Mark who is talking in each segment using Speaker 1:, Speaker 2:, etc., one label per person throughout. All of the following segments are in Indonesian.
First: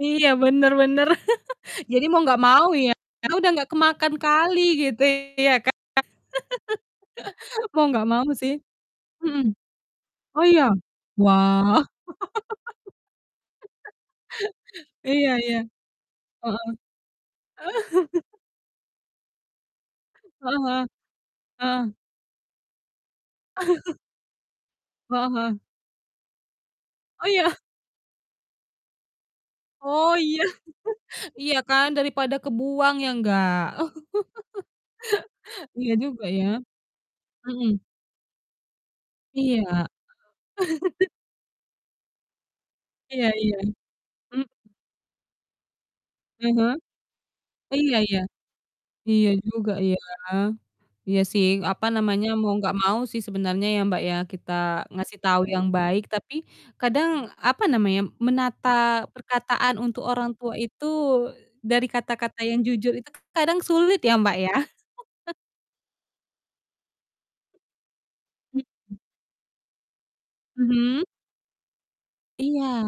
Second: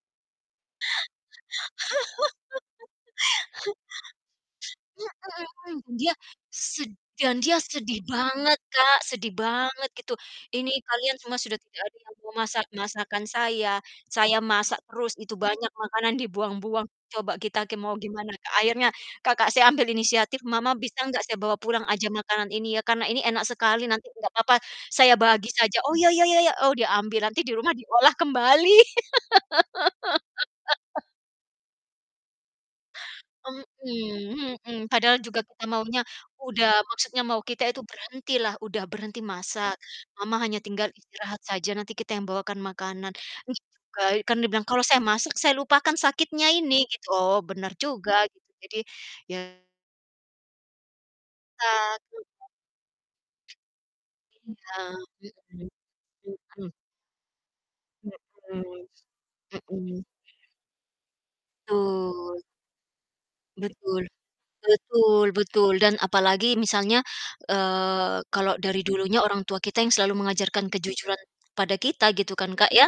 Speaker 1: Iya, bener bener. Jadi mau nggak mau ya, karena udah nggak kemakan kali gitu
Speaker 2: Mhm
Speaker 1: ya kan?
Speaker 2: mhm, dia sed dan dia
Speaker 1: Mau
Speaker 2: sedih
Speaker 1: nggak mau sih.
Speaker 2: banget Kak, sedih
Speaker 1: Mhm.
Speaker 2: banget gitu.
Speaker 1: Oh iya?
Speaker 2: "Ini kalian semua sudah tidak
Speaker 1: Wah.
Speaker 2: ada yang mau masak masakan saya, saya masak terus
Speaker 1: Iya
Speaker 2: itu
Speaker 1: iya.
Speaker 2: banyak makanan
Speaker 1: Heeh.
Speaker 2: dibuang-buang." Coba kita ke mau gimana Kak, akhirnya kakak saya ambil inisiatif,
Speaker 1: Heeh
Speaker 2: "Mama
Speaker 1: heeh,
Speaker 2: bisa nggak, saya bawa pulang
Speaker 1: heeh.
Speaker 2: aja makanan ini ya, karena ini enak sekali, nanti nggak apa-apa saya
Speaker 1: Heeh
Speaker 2: bagi
Speaker 1: heeh.
Speaker 2: saja." "Oh, iya iya iya iya," oh dia
Speaker 1: Oh
Speaker 2: ambil nanti di
Speaker 1: iya?
Speaker 2: rumah diolah kembali.
Speaker 1: Oh iya. Iya kan, daripada kebuang, ya nggak?
Speaker 2: Mhm mhm, padahal juga kita
Speaker 1: Iya
Speaker 2: maunya,
Speaker 1: juga, ya.
Speaker 2: udah, maksudnya mau kita
Speaker 1: Mhm.
Speaker 2: itu berhentilah, udah berhenti
Speaker 1: Iya,
Speaker 2: masak.
Speaker 1: heeh.
Speaker 2: "Mama hanya tinggal istirahat saja, nanti kita yang bawakan makanan."
Speaker 1: Iya
Speaker 2: terus
Speaker 1: iya,
Speaker 2: juga, kan
Speaker 1: mhm.
Speaker 2: dia bilang, "Kalau saya masak, saya lupakan
Speaker 1: Ah
Speaker 2: sakitnya
Speaker 1: hah.
Speaker 2: ini," gitu. Oh benar
Speaker 1: Iya
Speaker 2: juga
Speaker 1: iya.
Speaker 2: gitu jadi
Speaker 1: Iya
Speaker 2: ya
Speaker 1: juga ya. Iya sih,
Speaker 2: Ta
Speaker 1: apa
Speaker 2: mhm.
Speaker 1: namanya, mau nggak mau sih sebenarnya ya Mbak ya, kita
Speaker 2: Iya,
Speaker 1: ngasih tahu yang
Speaker 2: mhm,
Speaker 1: baik tapi
Speaker 2: mhm.
Speaker 1: kadang, apa namanya, menata
Speaker 2: Mhm,
Speaker 1: perkataan untuk
Speaker 2: mhm.
Speaker 1: orang tua itu dari kata-kata
Speaker 2: Betul.
Speaker 1: yang jujur itu kadang sulit
Speaker 2: Betul,
Speaker 1: ya Mbak ya?
Speaker 2: betul betul, dan apalagi misalnya, eee, kalau dari
Speaker 1: Mhm.
Speaker 2: dulunya orang tua kita yang selalu mengajarkan
Speaker 1: Mhm.
Speaker 2: kejujuran pada kita gitu kan
Speaker 1: Iya,
Speaker 2: Kak ya.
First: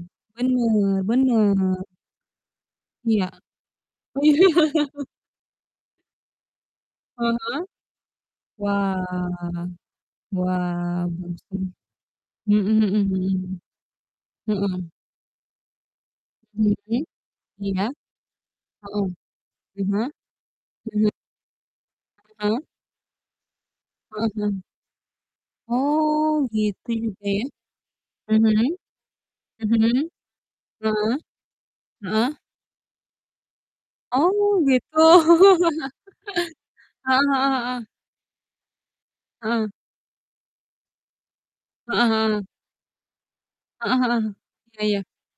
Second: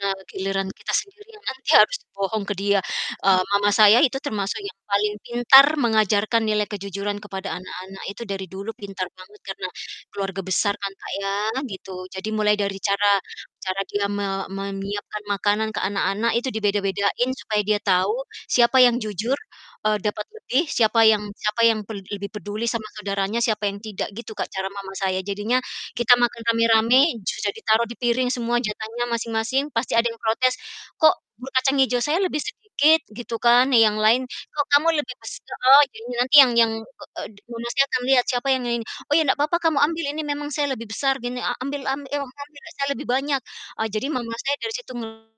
Speaker 2: Nah, giliran
Speaker 1: bener
Speaker 2: kita sendiri yang nanti
Speaker 1: bener.
Speaker 2: harus bohong ke dia,
Speaker 1: Iya.
Speaker 2: eee, mama saya itu
Speaker 1: Oh iya?
Speaker 2: termasuk yang paling pintar mengajarkan nilai kejujuran
Speaker 1: Ah
Speaker 2: kepada
Speaker 1: hah.
Speaker 2: anak-anak, itu dari dulu pintar banget
Speaker 1: Wah,
Speaker 2: karena keluarga besar kan
Speaker 1: wah,
Speaker 2: Kak ya,
Speaker 1: bagus banget.
Speaker 2: gitu. Jadi mulai
Speaker 1: Mhm
Speaker 2: dari
Speaker 1: mhm
Speaker 2: cara
Speaker 1: mhm.
Speaker 2: cara dia me
Speaker 1: Heeh.
Speaker 2: menyiapkan makanan ke anak-anak, itu
Speaker 1: Mhm.
Speaker 2: dibeda-bedain supaya dia
Speaker 1: Iya.
Speaker 2: tahu siapa yang
Speaker 1: Heeh.
Speaker 2: jujur,
Speaker 1: Ah
Speaker 2: eee,
Speaker 1: hah.
Speaker 2: dapat lebih, siapa
Speaker 1: [unintelligible]
Speaker 2: yang siapa yang pel lebih
Speaker 1: Heeh.
Speaker 2: peduli sama saudaranya, siapa yang tidak,
Speaker 1: A
Speaker 2: gitu Kak
Speaker 1: mhm.
Speaker 2: cara mama saya. Jadinya kita makan
Speaker 1: Oh, gitu
Speaker 2: rame-rame
Speaker 1: juga ya?
Speaker 2: sudah ditaruh di piring
Speaker 1: Mhm.
Speaker 2: semua jatahnya masing-masing,
Speaker 1: Mhm.
Speaker 2: pasti ada yang protes,
Speaker 1: Heeh,
Speaker 2: "Kok, bubur kacang hijau, saya
Speaker 1: heeh.
Speaker 2: lebih sedikit?" Gitu kan, yang lain,
Speaker 1: Oh
Speaker 2: "Kok kamu
Speaker 1: gitu.
Speaker 2: lebih bes" heeh, jadi nanti yang yang,
Speaker 1: Heeh
Speaker 2: e
Speaker 1: heeh
Speaker 2: mama saya
Speaker 1: heeh.
Speaker 2: akan melihat siapa yang ini ini. "Oh ya nggak papa
Speaker 1: Heeh.
Speaker 2: kamu ambil ini, memang saya lebih besar gini, a ambil
Speaker 1: Heeh
Speaker 2: ambil, emang
Speaker 1: heeh.
Speaker 2: ambil lah saya lebih banyak." Eee,
Speaker 1: Heeh
Speaker 2: jadi
Speaker 1: heeh,
Speaker 2: mama saya dari
Speaker 1: iya
Speaker 2: situ
Speaker 1: iya.
Speaker 2: ngel